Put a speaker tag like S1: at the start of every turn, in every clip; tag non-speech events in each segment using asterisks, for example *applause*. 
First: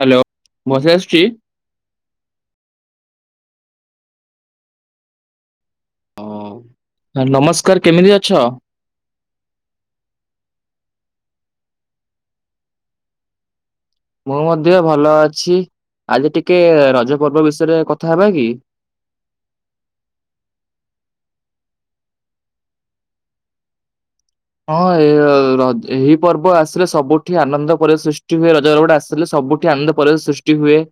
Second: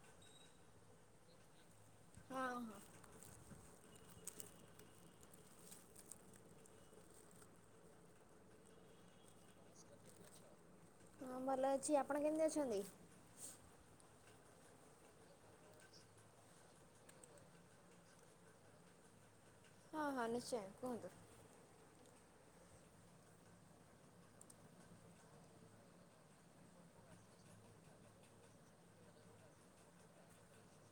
S1: Hello voice ଆସୁଛି।
S2: ହଁ ହଁ।
S1: ନମସ୍କାର କେମିତି ଅଛ?
S2: ହଁ ଭଲ ଅଛି ଆପଣ କେମିତି ଅଛନ୍ତି?
S1: ମୁଁ ମଧ୍ୟ ଭଲ ଅଛି ଆଜି ଟିକେ ରଜ ପର୍ବ ବିଷୟରେ କଥା ହେବା କି?
S2: ହଁ ହଁ ନିଶ୍ଚୟ କୁହନ୍ତୁ।
S1: ହଁ ଏ ଏହି ପର୍ବ ଆସିଲେ ସବୁଠି ଆନନ୍ଦ ପରେ ସୃଷ୍ଟି ହୁଏ ରଜ ପର୍ବଟା ଆସିଲେ ସବୁଠି ଆନନ୍ଦ ପରିବେଶ ସୃଷ୍ଟି ହୁଏ।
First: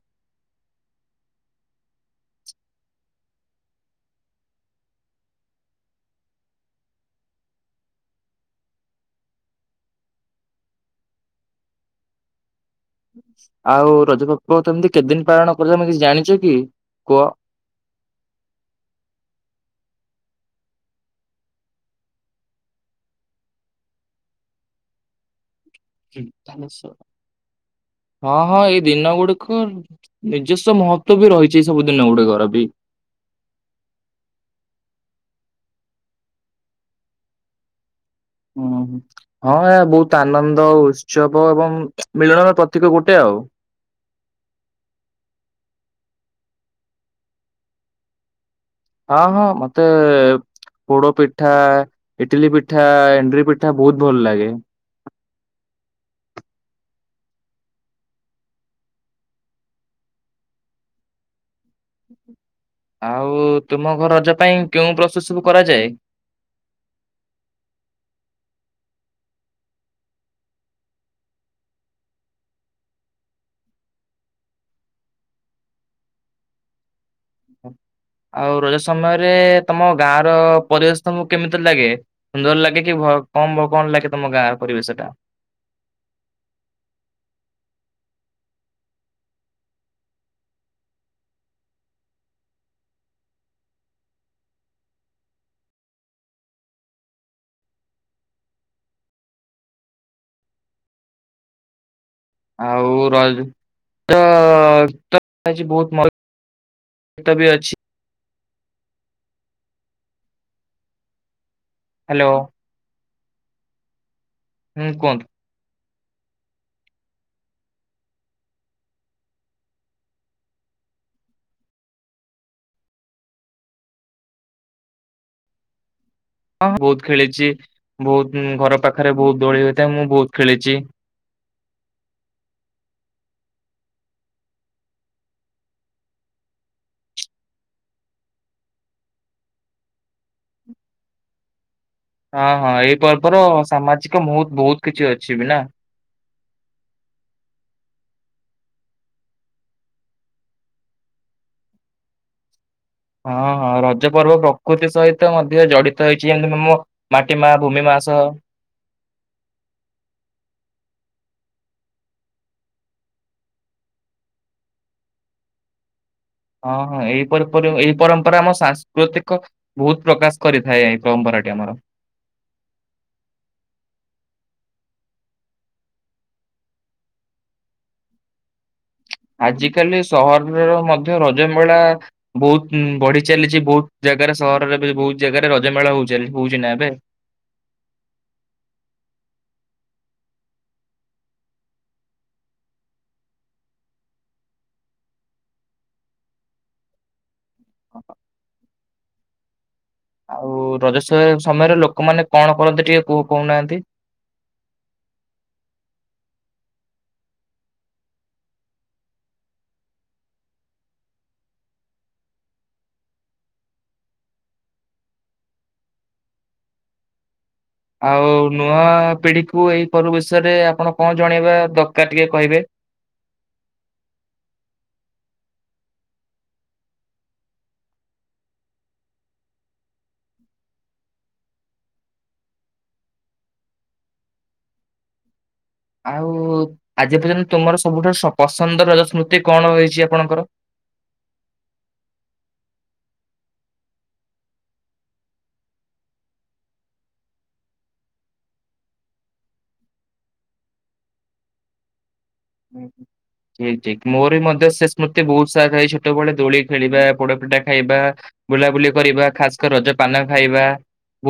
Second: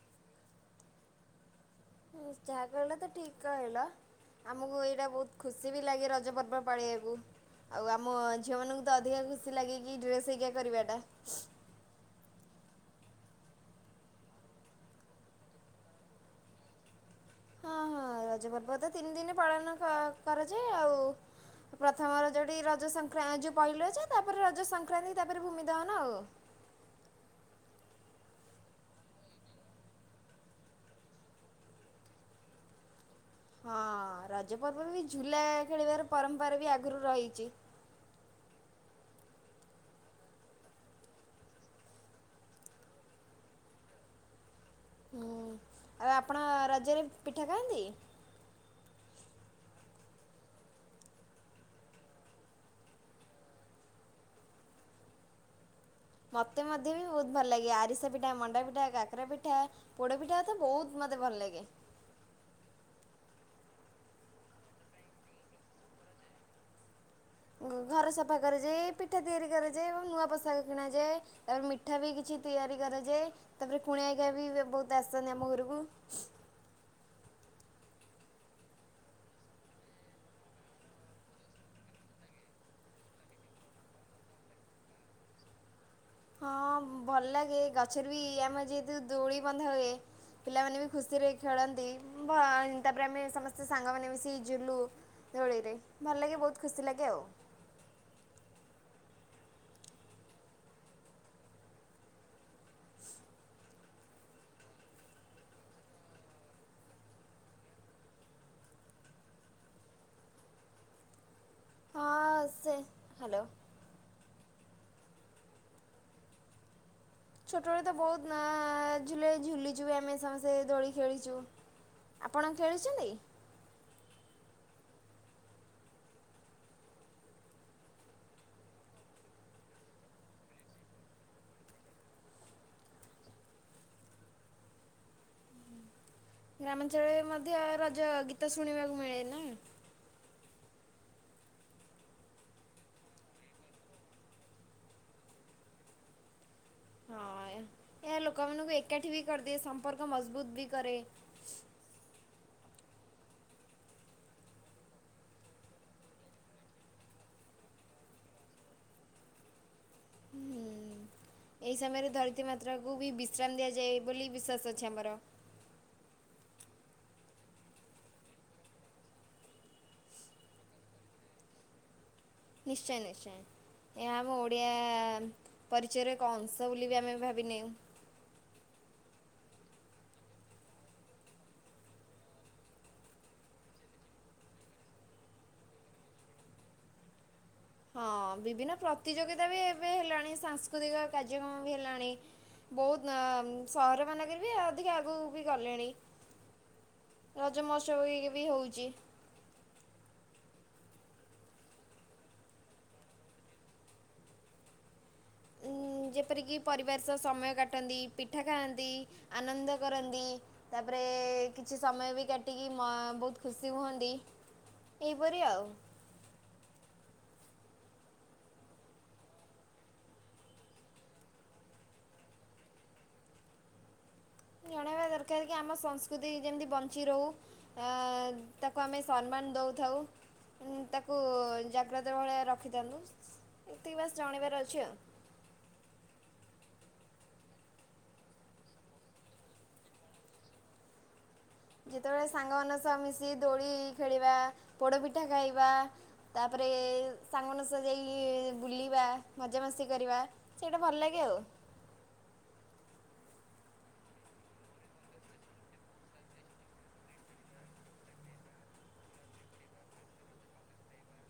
S2: ଯାହା କହିଲ ତ ଠିକ କହିଲ ଆମକୁ ଏଇଟା ବହୁତ ଖୁସି ବି ଲାଗେ ରଜ ପର୍ବ ପାଳିବାକୁ ଆଉ ଆମ ଝିଅ ମାନଙ୍କୁ ତ ଅଧିକା ଖୁସି ଲାଗେ କି ଡ୍ରେସ ହେଇା କରିବା ଟା
S1: ଆଉ ରଜପର୍ବ ତମିତି କେତେଦିନ ପାଳନ କରିଛ ତମେ କିଛି ଜାଣିଛ କି? କୁହ?
S2: ହଁ ହଁ ରଜ ପର୍ବତ ତିନି ଦିନ ପାଳନ କ- କରାଯାଏ ଆଉ। ପ୍ରଥମର ଯୋଉଠି ରଜ ସଂକ୍ରା ଯୋଉ ପହିଲ ଅଛ ତାପରେ ରଜ ସଂକ୍ରାନ୍ତି ତାପରେ ଭୂମି ଦହନ ଆଉ।
S1: *inaudible* ହଁ ହଁ ଏଇ ଦିନ ଗୁଡିକ ନିଜସ୍ୱ ମହତ୍ବ ବି ରହିଛି ଏଇ ସବୁ ଦିନ ଗୁଡିକର ବି
S2: ହଁ ରଜ ପର୍ବ ବି ଝୁଲା ଖେଳିବାର ପରମ୍ପରା ବି ଆଗରୁ ରହିଛି।
S1: ହୁଁ ହଁ ଏହା ବହୁତ ଆନନ୍ଦ ଉତ୍ସବ ଏବଂ ମିଳନର ପ୍ରତୀକ ଗୋଟେ ଆଉ। ହଉ।
S2: ହୁଁ ଆଉ ଆପଣ ରଜରେ ପିଠା ଖାଆନ୍ତି?
S1: ହଁ ହଁ ମତେ ପୋଡପିଠା ଇଟିଲିପିଠା ଏଣ୍ଡୁରିପିଠା ବହୁତ ଭଲଲାଗେ।
S2: ମତେ ମଧ୍ୟ ବି ବହୁତ ଭଲ ଲାଗେ ଆରିସା ପିଠା ମଣ୍ଡାପିଠା କାକରାପିଠା ପୋଡପିଠା ତ ବହୁତ ମତେ ଭଲ ଭ ଲାଗେ।
S1: ଆଉ ତୁମ ଘର ରଜ ପାଇଁ କେଉ ପ୍ରୋସେସ ସବୁ କରାଯାଏ।
S2: ଘର ସଫା କରାଯାଏ ପିଠା ତିଆରି କରାଯାଏ ଏବଂ ନୂଆ ପୋଷାକ କିଣାଯାଏ ତାପରେ ମିଠା ବି କିଛି ତିଆରି କରାଯ ତାପରେ କୁଣିଆ ଘରିଆ ବି ବହୁତ ଆସିନ୍ତି ଆମ ଘରକୁ
S1: ହଁ। ଆଉ ରଜ ସମୟରେ ତମ ଗାଁ ର ପରିବେଶ ତମକୁ କେମିତି ଲାଗେ ସୁନ୍ଦର ଲାଗେ କି ଭ କମ ବ କଣ ଲାଗେ ତମ ଗାଁର ପରିବେଶ ଟା।
S2: ହଁ ଭଲ ଲାଗେ ଗଛରେ ବି ଆମେ ଯେହେତୁ ଦୋଳି ବନ୍ଧା ହୁଏ ପିଲାମାନେ ବି ଖୁସିରେ ଖେଳନ୍ତି ତାପରେ ସମସ୍ତେ ସାଙ୍ଗ ମାନେ ମିସିକି ଝୁଲୁ। ଦୋଳିରେ ଭଲ ଲାଗେ ବହୁତ ଖୁସି ଲାଗେ ଆଉ।
S1: *inaudible* ଆଉ ର ତ ବହୁତ ମ ଏତ ବି ଅଛି ହ୍ୟାଲୋ।
S2: ହଁ ସେ ହ୍ୟାଲୋ।
S1: ହୁ କନ୍
S2: ଛୋଟବେଳେ ତ ବହୁତ ଝୁ ଝୁଲିଛୁ ଆମେ ସମସ୍ତେ ଦୋଳି ଖେଳିଛୁ। ଆପଣ ଖେଳିୁଛନ୍ତି
S1: ଆ ହଁ ବହୁତ ଖେଳିଛି ବହୁତ ଘର ପାଖରେ ବହୁତ ଦୋଳି ହୋଇଥାଏ ମୁଁ ବହୁତ ଖେଳିଛି।
S2: ଗ୍ରାମଞ୍ଚଳ ମ ରାଜ ଗୀତା ଶଣିବାକୁ ମିଳେ ନା
S1: ହଁ ହଁ ଏଇ ପର୍ବର ସାମାଜିକ ମୁତ୍ ବହୁତ କିଛି ଅଛି ବି ନା *inaudible*
S2: ଏ ଲୋକ ମାନୁ ଏକାଠି ବି କରଦ ସମ୍ପର୍କ ମଜବୁତ ବି କରେ
S1: ହଁ ହଁ ରଜ ପର୍ବ ପ୍ରକୃତି ସହିତ ମଧ୍ୟ ଜଡିତ ହେଇଛି ଯେମତି ମମ ମାଟି ମା ଭୂମି ମା ଆସ
S2: ହୁଁ। ଏହି ସମୟରେ ଧରିତ୍ରୀ ମାତ୍ରାଙ୍କୁ ବି ବିଶ୍ରାମ ଦିଆଯାଏ ବୋଲି ବିଶ୍ୱାସ ଅଛି ଆମର
S1: *inaudible* ହଁ ହଁ ଏଇ ଏଇ ପରମ୍ପରା ଆମ ସାଂସ୍କୃତିକ ବହୁତ ପ୍ରକାଶ କରିଥାଏ ଏଇ ପରମ୍ପରାଟା ମର।
S2: ନିଶ୍ଚୟ ନିଶ୍ଚୟ ଏହା ଆମ ଓଡିଆ ପରିଚୟରେ କଂସ ବୋଲି ବି ଆମେ ଭାବିନେ
S1: *inaudible* ଆଜି କାଲି ସହରର ମଧ୍ୟ ରଜମେଳା ବହୁତ ବଢି ଚାଲିଛି ବହୁତ ଜାଗାରେ ସହରରେ ବହୁତ ଜାଗାରେ ରଜମେଳା ହଉ ହଉଛି ନା ଏବେ
S2: ହଁ ବିଭିନ୍ନ ପ୍ରତିଯୋଗିତା ବି ଏବେ ହେଲାଣି ସାଂସ୍କୃତିକ କାର୍ଯ୍ୟକ୍ରମ ବି ହେଲାଣି ବହୁତ ସହର ମାନଙ୍କରେ ବି ଅଧିକ ଆଗକୁ ବି ଗଲେଣି
S1: *inaudible*
S2: ରଜମସୀ ବି ହେଉଛି
S1: ଆଉ ରଜ ସମୟରେ ଲୋକମାନେ କଣ କରନ୍ତି ଟିକେ କୋଉ କହୁନାହାନ୍ତି।
S2: ଯେପରିକି ପରିବାର ସହ ସମୟ କାଟନ୍ତି ପିଠା ଖାଆନ୍ତି ଆନନ୍ଦ କରନ୍ତି ତାପରେ କିଛି ସମୟ ବି କାଟିକି ମା ବହୁତ ଖୁସି ହୁଅନ୍ତି ଏଇପରି ଆଉ
S1: *inaudible* ଆଉ ନୂଆ ପିଢିକୁୁ ଏଇପର୍ ବିଷୟରେ ଆପଣ କଣ ଜଣେଇବା ଦରକାର ଟିକେ କହିବେ *inaudible*
S2: ଜଣେଇବା ଦରକାର କି ଆମ ସଂସ୍କୃତି ଯେମିତି ବଞ୍ଚି ରହୁ ତାକୁ ଆମେ ସମ୍ମାନ ଦଉଥାଉ ତାକୁ ଜାଗ୍ରତ ଭଳିଆ ରଖିଥାନ୍ତୁ ଏତିକ ବାସ ଜାଣିବାର ଅଛି ଆଉ
S1: ଆଉ ଆଜି ପର୍ଯ୍ୟନ୍ତ ତୁମର ସବୁଠାରୁ ପସନ୍ଦ ରଜ ସ୍ମୃତି କଣ ରଇଛି ଆପଣଙ୍କର। *inaudible*
S2: ଯେତେବେଳେ ସାଙ୍ଗ ମାନ ସହ ମିଶି ଦୋଳି ଖେଳିବା ପୋଡ ପିଠା ଖାଇବା ତାପରେ ସାଙ୍ଗମାନସ ଯାଇକି ବୁଲିବା ମଜାାମସ୍ କରିବା ସେଇଟା ଭଲ ଲାଗେ ଆଉ।
S1: ହୁଁ ହୁଁ। ଠିକ ଠିକ ମୋର ବି ମଧ୍ୟ ସେ ସ୍ମୃତି ବହୁତ ସାଥ ଥାଏ ଛୋଟବେେଳେ ଦୋଳି ଖେଳିବା ପୋଡପିଠା ଖାଇବା ବୁଲାବୁଲି କରିବା ଖାସ୍କ ରଜ ପାନ ଖାଇବା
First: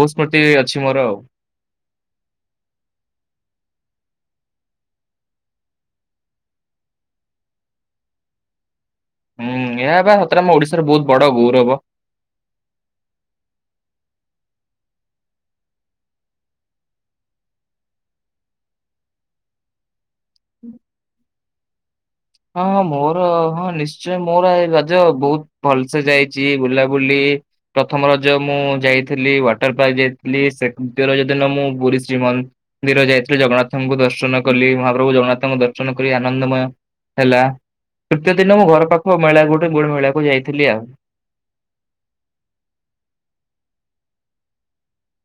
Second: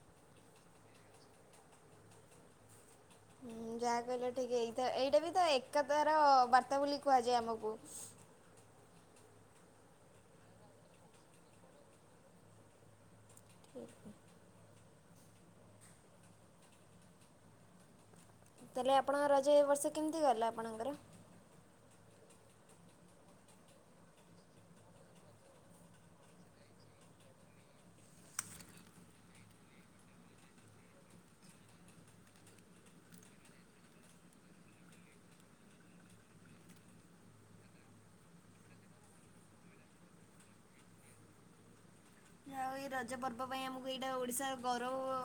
S1: ବହୁତ ସ୍ମୃତି ଅଛି ମୋର ଆଉ। *inaudible*
S2: ଯାହା କହିଲ ଠିକ ଏଇ ଏଇଟା ବି ତ ଏକାତାର ବାର୍ତ୍ତା ବୋଲି କୁହାଯାଏ ଆମକୁ।
S1: *inaudible* ହୁଁ ଏହା ବା ସତରେ ଆମ ଓଡିଶାର ବହୁତ ବଡ ଗୌରବ।
S2: ଠିକ୍। ତାହେଲେ ଆପଣଙ୍କ ରଜ ଏ ବର୍ଷ କେମିତି ଗଲା ଆପଣଙ୍କର?
S1: ହଁ ହଁ ମୋର ହଁ ନିଶ୍ଚୟ ମୋର ଏ ରଜ ବହୁତ ଭଲସେ ଯାଇଛି ବୁଲାବୁଲି ଇ ପ୍ରଥମ ରଜ ମୁଁ ଯାଇଥିଲି ୱାଟର ପାର୍କ ଯାଇଥିଲି, ସେ ଦ୍ୱିତୀୟ ରଜ ଦିନ ମୁଁ ପୁରୀ ଶ୍ରୀ ମନ୍ଦ ମନ୍ଦିର ଯାଇଥିଲି। ଜଗନ୍ନାଥଙ୍କୁ ଦର୍ଶନ କଲି। ମହାପ୍ରଭୁ ଜଗନ୍ନାଥଙ୍କୁ ଦର୍ଶନ କରି ଆନନ୍ଦମୟ ହେଲା। ତୃତୀୟ ଦିନ ମୁଁ ଘର ପାଖ ମେଳା ଗୁଟେ ଗୁଡ ମେଳାକୁ ଯାଇଥିଲି ଆଉ।
S2: ଆଉ ଏଇ ରଜ ପର୍ବ ପାଇଁ ଆମକୁ ଏଇଟା ଓଡିଶାର ଗୌରବ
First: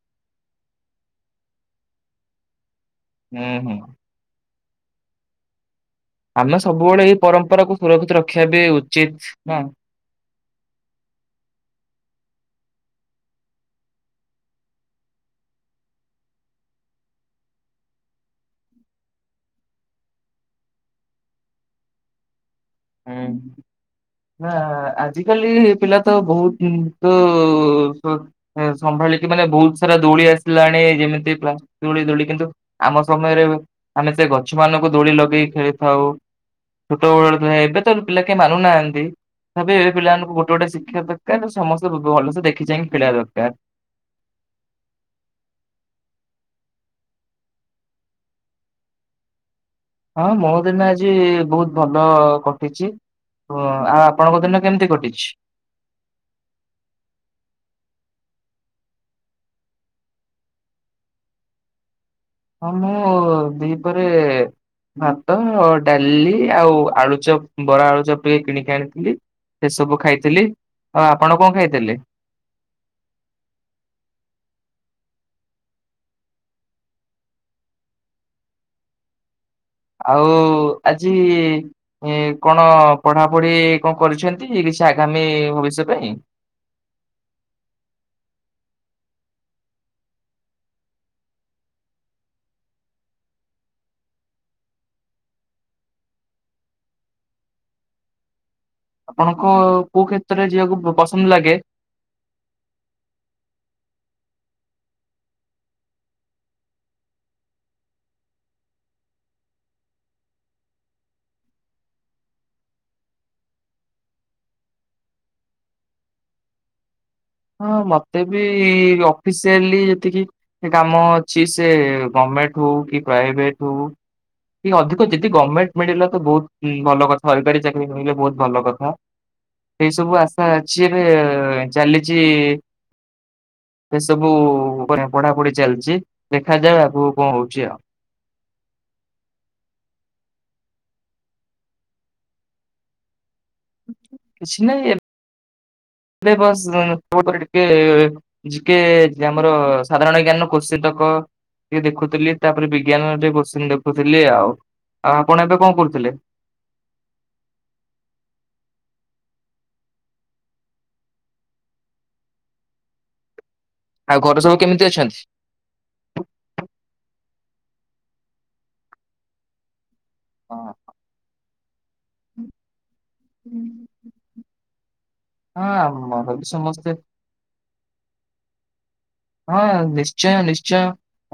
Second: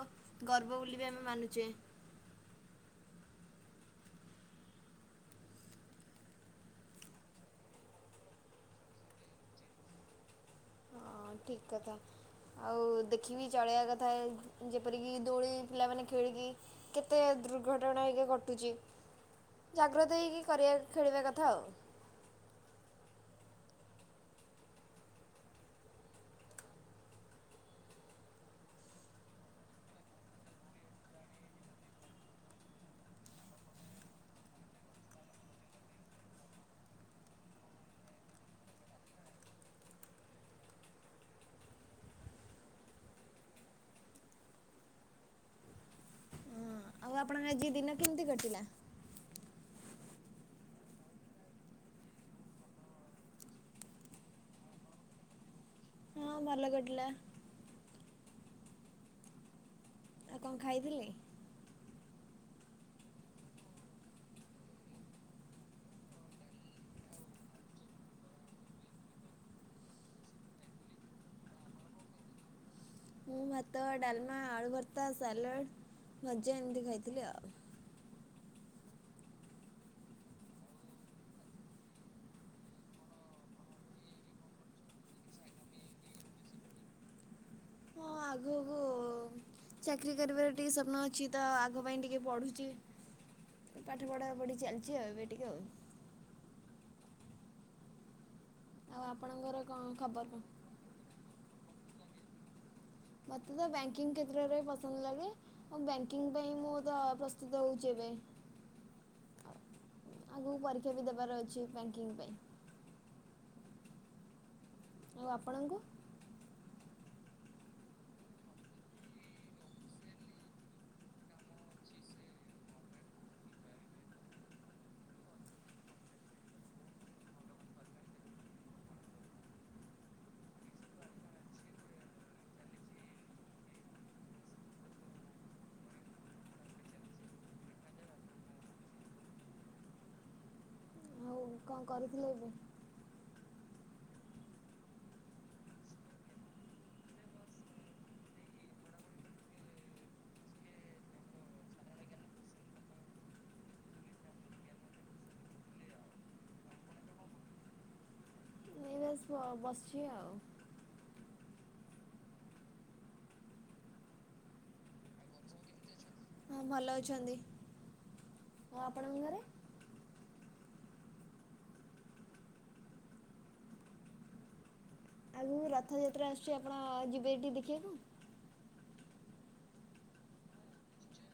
S2: ଗର୍ବ ବୋଲି ବି ଆମେ ମାନୁଚେ।
S1: ହୁଁ ହୁଁ। ଆମେ ସବୁବେଳେ ଏଇ ପରମ୍ପରାକୁୁ ସୁରକ୍ଷିତ ରଖିବା ବି ଉଚିତ୍ ନା?
S2: ହଁ ଠିକ୍ କଥା। ଆଉ ଦେଖିବି ଚଳେଇଆ କଥା ଏ ଯେପରିକି ଦୋଳି ପିଲାମାନେ ଖେଳିକି କେତେ ଦୁର୍ଘଟଣା ଏଇକା ଘଟୁଚି। ଜାଗ୍ରତ ହେଇକି କରିଆ ଖେଳିବା କଥା ଆଉ।
S1: ହୁଁ। ନା ଆଜିକାଲି ପିଲା ତ ବହୁତ ତୁ ସମ୍ ଭାଳିକି ମାନେ ବହୁତ ସାରା ଦୋଳି ଆସିଲାଣି ଯେମିତି *unintelligible* ଦୋଳି ଦୋଳି କିନ୍ତୁ ଆମ ସମୟରେ ଆମେ ସେ ଗଛମାନଙ୍କୁ ଦୋଳି ଲଗେଇ ଖେଳିଥାଉ। ଛୋଟବେଳେ ଏବେ ତ ପିଲା କେ ମାନୁନାହାନ୍ତି ତେବେ ଏବେ ପିଲାମାନଙ୍କୁ ଗୋଟେ ଗୋଟେ ଶିଖିଆ ଦରକାର। ସମସ୍ତେ ଭଲସେ ଦେଖି ଚାହିଁକି ଖେଳିଆ ଦରକାର।
S2: ହଁ ଆଉ ଆପଣଙ୍କ ଆଜି ଦିନ କେମିତି କଟିଲା?
S1: ହଁ ମୋ ଦିନ ଆଜି ବହୁତ ଭଲ କଟିଚି। ଓ ଆଉ ଆପଣଙ୍କ ଦିନ କେମିତି କଟିଛି?
S2: ହଁ ଭଲ କଟିଲା। ଆଉ କଣ ଖାଇଥିଲେ?
S1: ହଁ ମୁଁ ଦିପହରେ ଭାତ, ଡାଲି ଆଉ ଆଳୁଚପ, ବରା, ଆଳୁଚପ ଟିକେ କିଣିକି ଆଣିଥିଲି ସେ ସବୁ ଖାଇଥିଲି। ଆଉ ଆପଣ କଣ ଖାଇଥିଲେ?
S2: ମୁଁ ଭାତ, ଡାଲମା, ଆଳୁ ଭର୍ତ୍ତା, ସାଲଡ଼ ଭଜା ଏମିତି ଖାଇଥିଲି ଆଉ।
S1: ଆଉ ଆଜି ଇଁ କଣ ପଢାପଢି କଣ କରିଛନ୍ତି କି ଛି ଆଗାମୀ ଭବିଷ୍ୟ ପାଇଁ?
S2: ଚାକିରୀ କରିବାର ଟିକେ ସ୍ୱପ୍ନ ଅଛି ତ ଆଗ ପାଇଁ ଟିକେ ପଢୁଚି। ପାଠ ପଢାପଢି ଚାଲିଚି ଆଉ ଏବେ ଟିକେ ଆଉ। ଆଉ
S1: ଆପଣଙ୍କ
S2: ଆପଣଙ୍କର କଣ
S1: କୋଉ
S2: ଖବର କଣ?
S1: କ୍ଷେତ୍ରରେ ଯିବାକୁ ପସନ୍ଦ ଲାଗେ?
S2: ମତେ ତ ବ୍ୟାଙ୍କିଙ୍ଗ କ୍ଷେତ୍ରରେ ପସନ୍ଦ ଲାଗେ ଆଉ ବ୍ୟାଙ୍କିଙ୍ଗ ପାଇଁ ମୁଁ ତ ପ୍ରସ୍ତୁତ ହଉଚି ଏ ବେ। ଅ ଆଗୁକୁ ପରୀକ୍ଷା ବି ଦେବାର ଅଛି ବ୍ୟାକିଙ୍ଗ୍ ପାଇଁ। ଆଉ ଆପଣଙ୍କୁ?
S1: ହଁ ମତେ ବି ଅଫିସିଆଲି ଯେତିକି କାମ ଅଛି ସେ ଗମ୍ ମେଣ୍ଟ ହଉ କି ପ୍ରାଇଭେଟ ହଉ କି ଅଧିକ ଯିଦି ଗମେଣ୍ଟ ମିଳିଲା ତ ବହୁତ ଭଲ କଥା ସରକାରୀ ଚାକିରୀ ମିଳିଲେ ବହୁତ ଭଲ କଥା। ଏଇ ସବୁ ଆଶା ଅଛି, ଏବେ-ଏ ଚାଲିଚି ସେ ସବୁ ପଢାପଢି ଚାଲିଚି। ଦେଖାଯାଉ ଆଗକୁ କଣ ହଉଛି ଆଉ?
S2: ଆଉ କଣ କରୁଥିଲେ ଏବେ?
S1: କିଛି ନାହିଁ ଏମ୍ ଏବେ ବସ୍ *unintelligible* ଜି କେ ଆମର ସାଧାରଣ ଜ୍ଞାନ କୋଷିତ ହଁ ଟିକେ ଦେଖୁଥିଲି, ତାପରେ ବିଜ୍ଞାନ ଟିକେ କୋଶ୍ଚିିନ ଦେଖୁଥିଲି ଆଉ। ଆଉ ଆପଣ ଏବେ କଣ କରୁଥିଲେ?
S2: ଏଇ ବାସ୍ ବସିଛି ଆଉ।
S1: ଆଉ ଘରେ ସବୁ କେମିତି ଅଛନ୍ତି?
S2: ହଁ ଭଲ ଅଛନ୍ତି। ଆଉ ଆପଣଙ୍କ ଘରେ?
S1: ହଁ। ହୁଁ - ହୁଁ ହୁଁ ହୁଁ।
S2: ଆଉ ରଥଯାତ୍ରା ଆସୁଛି। ଆପଣ ଯିବେ ଟି ଦେଖିବା
S1: ହଁ ନିଶ୍ଚୟ ନିଶ୍ଚୟ।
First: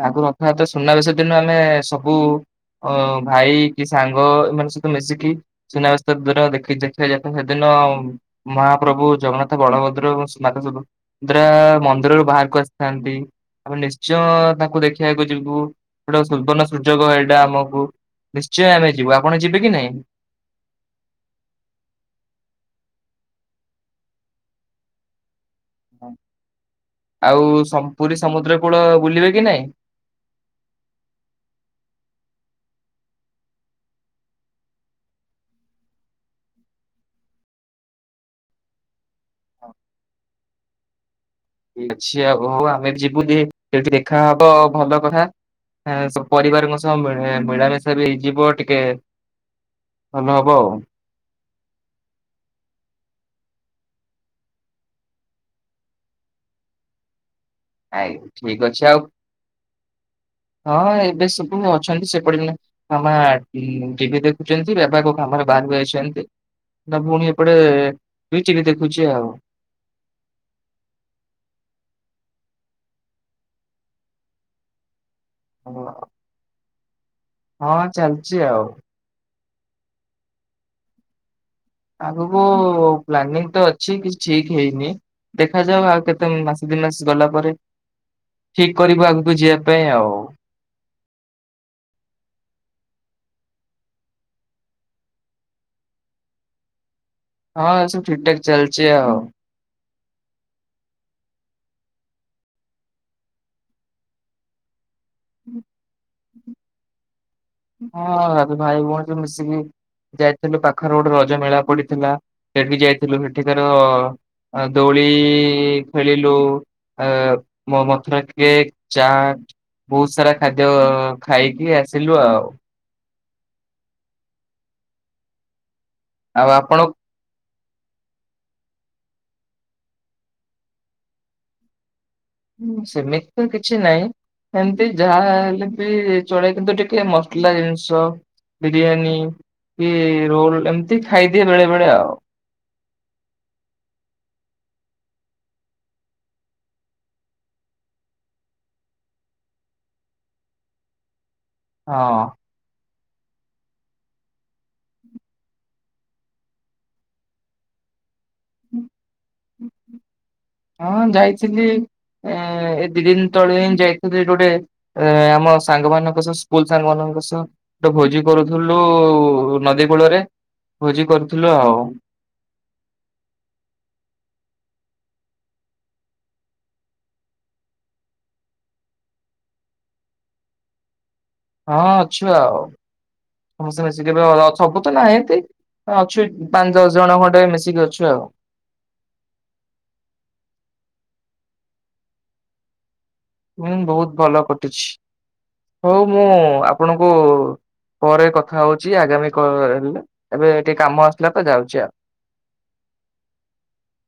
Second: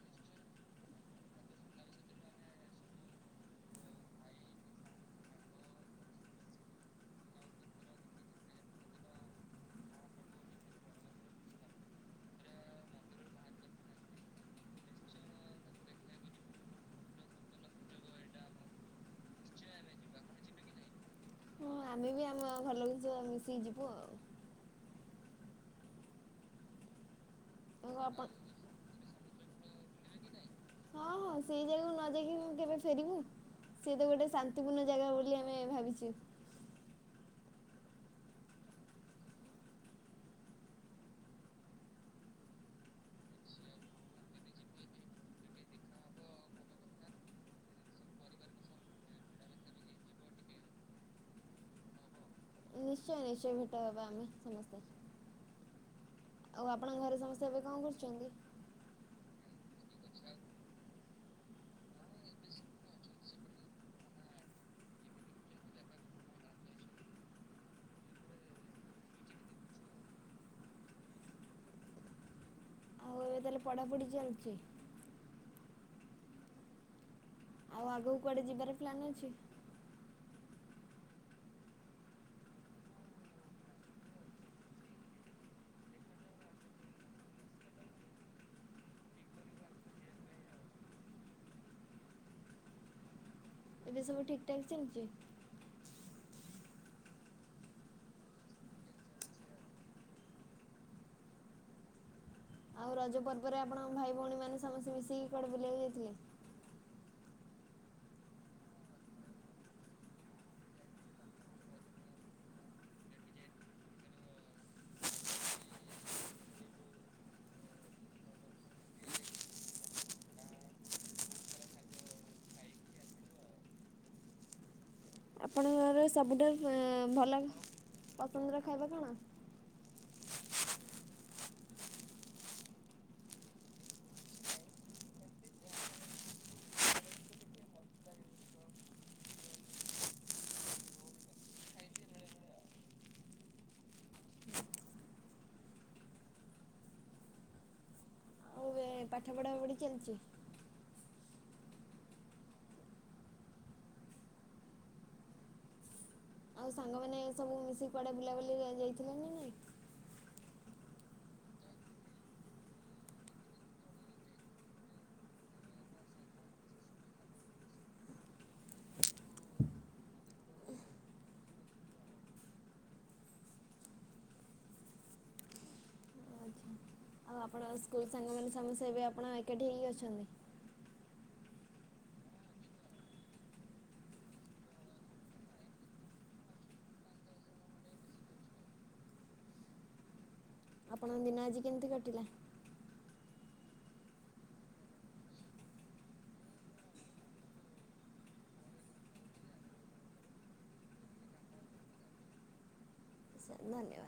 S1: ଆଗରୁ ରଥଯାତ୍ରା ସୁନାବେଶ ଦିନ ଆମେ ଏ ସବୁ ଅ ଭାଇ କି, ସାଙ୍ଗ ଏମାନଙ୍କ ସହିତ ମିଶିକି ସୁନାବେଶ ଦୂର ଦେଖି ଦେଖିବାକୁ ଯାଇଥାନ୍ତୁ। ହେ ଦିନ ହଁ, ମହାପ୍ରଭୁ ଜଗନ୍ନାଥ, ବଳଭଦ୍ର ଏବଂ ମାତା ସୁଭଦ୍ରା ମନ୍ଦିରରୁ ବାହାରକୁ ଆସ୍ ଥାନ୍ତି। ଆମେ ନିଶ୍ଚୟଁ-ଅ ତାଙ୍କୁ ଦେଖିବାକୁ ଯିବୁ। ସେଟା ସୁବର୍ଣ୍ଣ ସୁଯୋଗ ଏଇଟା ଆମକୁ। ନିଶ୍ଚୟ ଆମେ ଯିବୁ। ଆପଣ ଯିବେ କି ନାଇଁ?
S2: ହଁ ଆମେ ବି ଆମ ଘରଲୋକଙ୍କ ସହ ମିଶିକି ଯିବୁ ଆଉ।
S1: ଆଉ ସ
S2: ତାଙ୍କୁ
S1: ପୁରୀ
S2: ଆପଣ
S1: ସମୁଦ୍ର କୂଳ ବୁଲିବେ କି ନାଇଁ?
S2: ହଁ ହଁ ସେଇ ଯାଗାକୁ ନ ଯାଇକି ମୁଁ କେବେ ଫେରିବି। ସେ ତ ଗୋଟେ ଶାନ୍ତିପୂର୍ଣ୍ଣ ଯାଗା ବୋଲି ଆମେ ଭାବିଛୁ।
S1: ହଉ ଠିକ୍ ଅଛି ଆଉ ହଉ ଆମେ ଯିବୁ। ଯେ ହେଠି ଦେଖାହବ ଭଲ କଥା ସ ପରିବାରଙ୍କ ସହ ମିଳାମିଶା ବି ହେଇଯିବ ଟିକେ ଭଲ ହବ ଆଉ।
S2: ନିଶ୍ଚୟ ନିଶ୍ଚୟ ଭେଟ ହବା ଆମେ ସମସ୍ତେ। ଆଉ ଆପଣଙ୍କ ଘରେ ସମସ୍ତେ ଏବେ କଣ
S1: ଆଜ୍ଞା,
S2: କରୁଛନ୍ତି?
S1: ଠିକ୍ ଅଛି ଆଉ। ହଁ ଏ ଏବେ ସବୁ ଅଛନ୍ତି। ସେପଟେ ମାମା ଟିଭି ଦେଖୁଛନ୍ତି। ବବା କୋଉ କାମରେ ବାହାରକୁ ଯାଇଛନ୍ତି ନା ପୁଣି ଏପଡେ ଲୁଇଚିଲି ଦେଖୁଛି ଆଉ। *unintelligible*
S2: ଆଉ ଏବେ ତାହେଲେ ପଢାପଢି ଚାଲଛି?
S1: ହଁ।
S2: ଆଉ ଆଗକୁ
S1: ଚାଲିଛି
S2: କୁଆଡେ
S1: ଆଉ
S2: ଯିବାର ପ୍ଲାନ୍ ଅଛି?
S1: ଆଗକୁ ପ୍ଲାନିଂ ତ ଅଛି, କିଛି ଠିକ୍ ହେଇନି ଦେଖାଯାଉ। ଆଉ କେତେ ମାସେ ଦି ମାସ ଗଲା ପରେ ଠିକ୍ କରିବୁ ଆଗକୁ ଯିବା ପାଇଁ ଆଉ।
S2: ଏବେ ସବୁ ଠିକ୍ ଠାକ୍ ଚାଲିଚି?
S1: ହଁ ସବୁ ଠିକ୍ ଠାକ୍ ଚାଲଚି ଆଉ।
S2: ଆଉ ରଜ ପର୍ବରେ ଆପଣଙ୍କ ଭାଇ ଭଉଣୀ ମାନେ ସମସ୍ତେ ମିଶିକି କୁଆଡେ ବୁଲିବାକୁ ଯାଇଥିଲେ?
S1: ହଁ, ରଜରେ ଭାଇ ଭଉଣୀ ସବୁ ମିଶିକି ଯାଇଥିଲୁ, ପାଖରେ ଗୋଟେ ରଜମେଳା ପଡିଥିଲା। ସେଇଠ୍ ବି ଯାଇଥିଲୁ। ହେଠିତାର ଦୋଳି-ଇ ଖେଳିଲୁ। ଆ ମୋ ମଥୁରା କେକ୍, ଚାଟ୍ ବହୁତ ସାରା ଖାଦ୍ୟ ଅ ଖାଇକି ଆସିଲୁ ଆଉ।
S2: ର
S1: ଆଉ
S2: ସବୁଠାରୁ
S1: ଆପଣ
S2: ଏଁ ଭଲ ପସନ୍ଦର ଖାଇବା କଣ?
S1: ହଁ ସେମିତି ତ କିଛି ନାହିଁ। ଏମିତି ଯାହା ହେଲେ ବି ଚଳେଇ କିନ୍ତୁ, ଟିକେ ମସଲା ଜିନିଷ ବିରିୟାନୀ କି ରୋଲ ଏମିତି ଖାଇଦିଏ ବେଳେ ବେଳେ ଆଉ। *unintelligible*
S2: ଆଉ ଏ ପାଠ ପଢା ପଢି ଚାଲିଛି?
S1: ହଁ
S2: ଆଉ ସାଙ୍ଗମାନେ ସବୁ ମିଶିକି କୁଆଡେ ବୁଲା ବୁଲି ଯାଇଥିଲ ନା ନାଇଁ?
S1: ହଁ ଯାଇଥିଲି ଏ ଏ ଦି ଦିନି ତଳେ ହିଁ ଯାଇଥିଲି ଏଇଠି ଗୋଟେ ଅ ଆମ ସାଙ୍ଗମାନାନଙ୍କ ସହ ସ୍କୁଲ ସାଙ୍ଗ ମାନଙ୍କ ଗୋଟେ ଭୋଜି କରୁଥିଲୁ ନଦୀ କୂଳରେ। ଭୋଜି କରୁଥିଲୁ ଆଉ।
S2: ଆଚ୍ଛା। ଆଉ ଆପଣ ସ୍କୁଲ ସାଙ୍ଗମାନୋନ ସମସ୍ତେ ଏବେ ଆପଣ ଏକାଠି ହେଇକି ଅଛନ୍ତି।
S1: ହଁ ଅଛ ଆଉ ସମସ୍ତେ ମିଶିକି ଏବେ ସବୁ ତ ନାହାନ୍ତି। ଅଛୁ ପାଞ୍ଚ ଦଶ ଜଣ ଖଣ୍ଡେ ମିଶିକି ଅଛୁ ଆଉ। *inaudible*
S2: ଆପଣଙ୍କ ଦିନ ଆଜି କେମିତି କଟିଲା।
S1: ହୁଁ ବହୁତ ଭଲ କଟିଛି ହଉ ମୁଁ ଆପଣଙ୍କୁ ପରେ କଥା ହଉଛି ଆଗାମୀ କ ହେଲେ ଏବେ ଟିକେ କାମ ଆସିଲା ତ ଯାଉଛି ଆଉ। *inaudible*
S2: ସାର୍ ଧନ୍ୟବାଦ।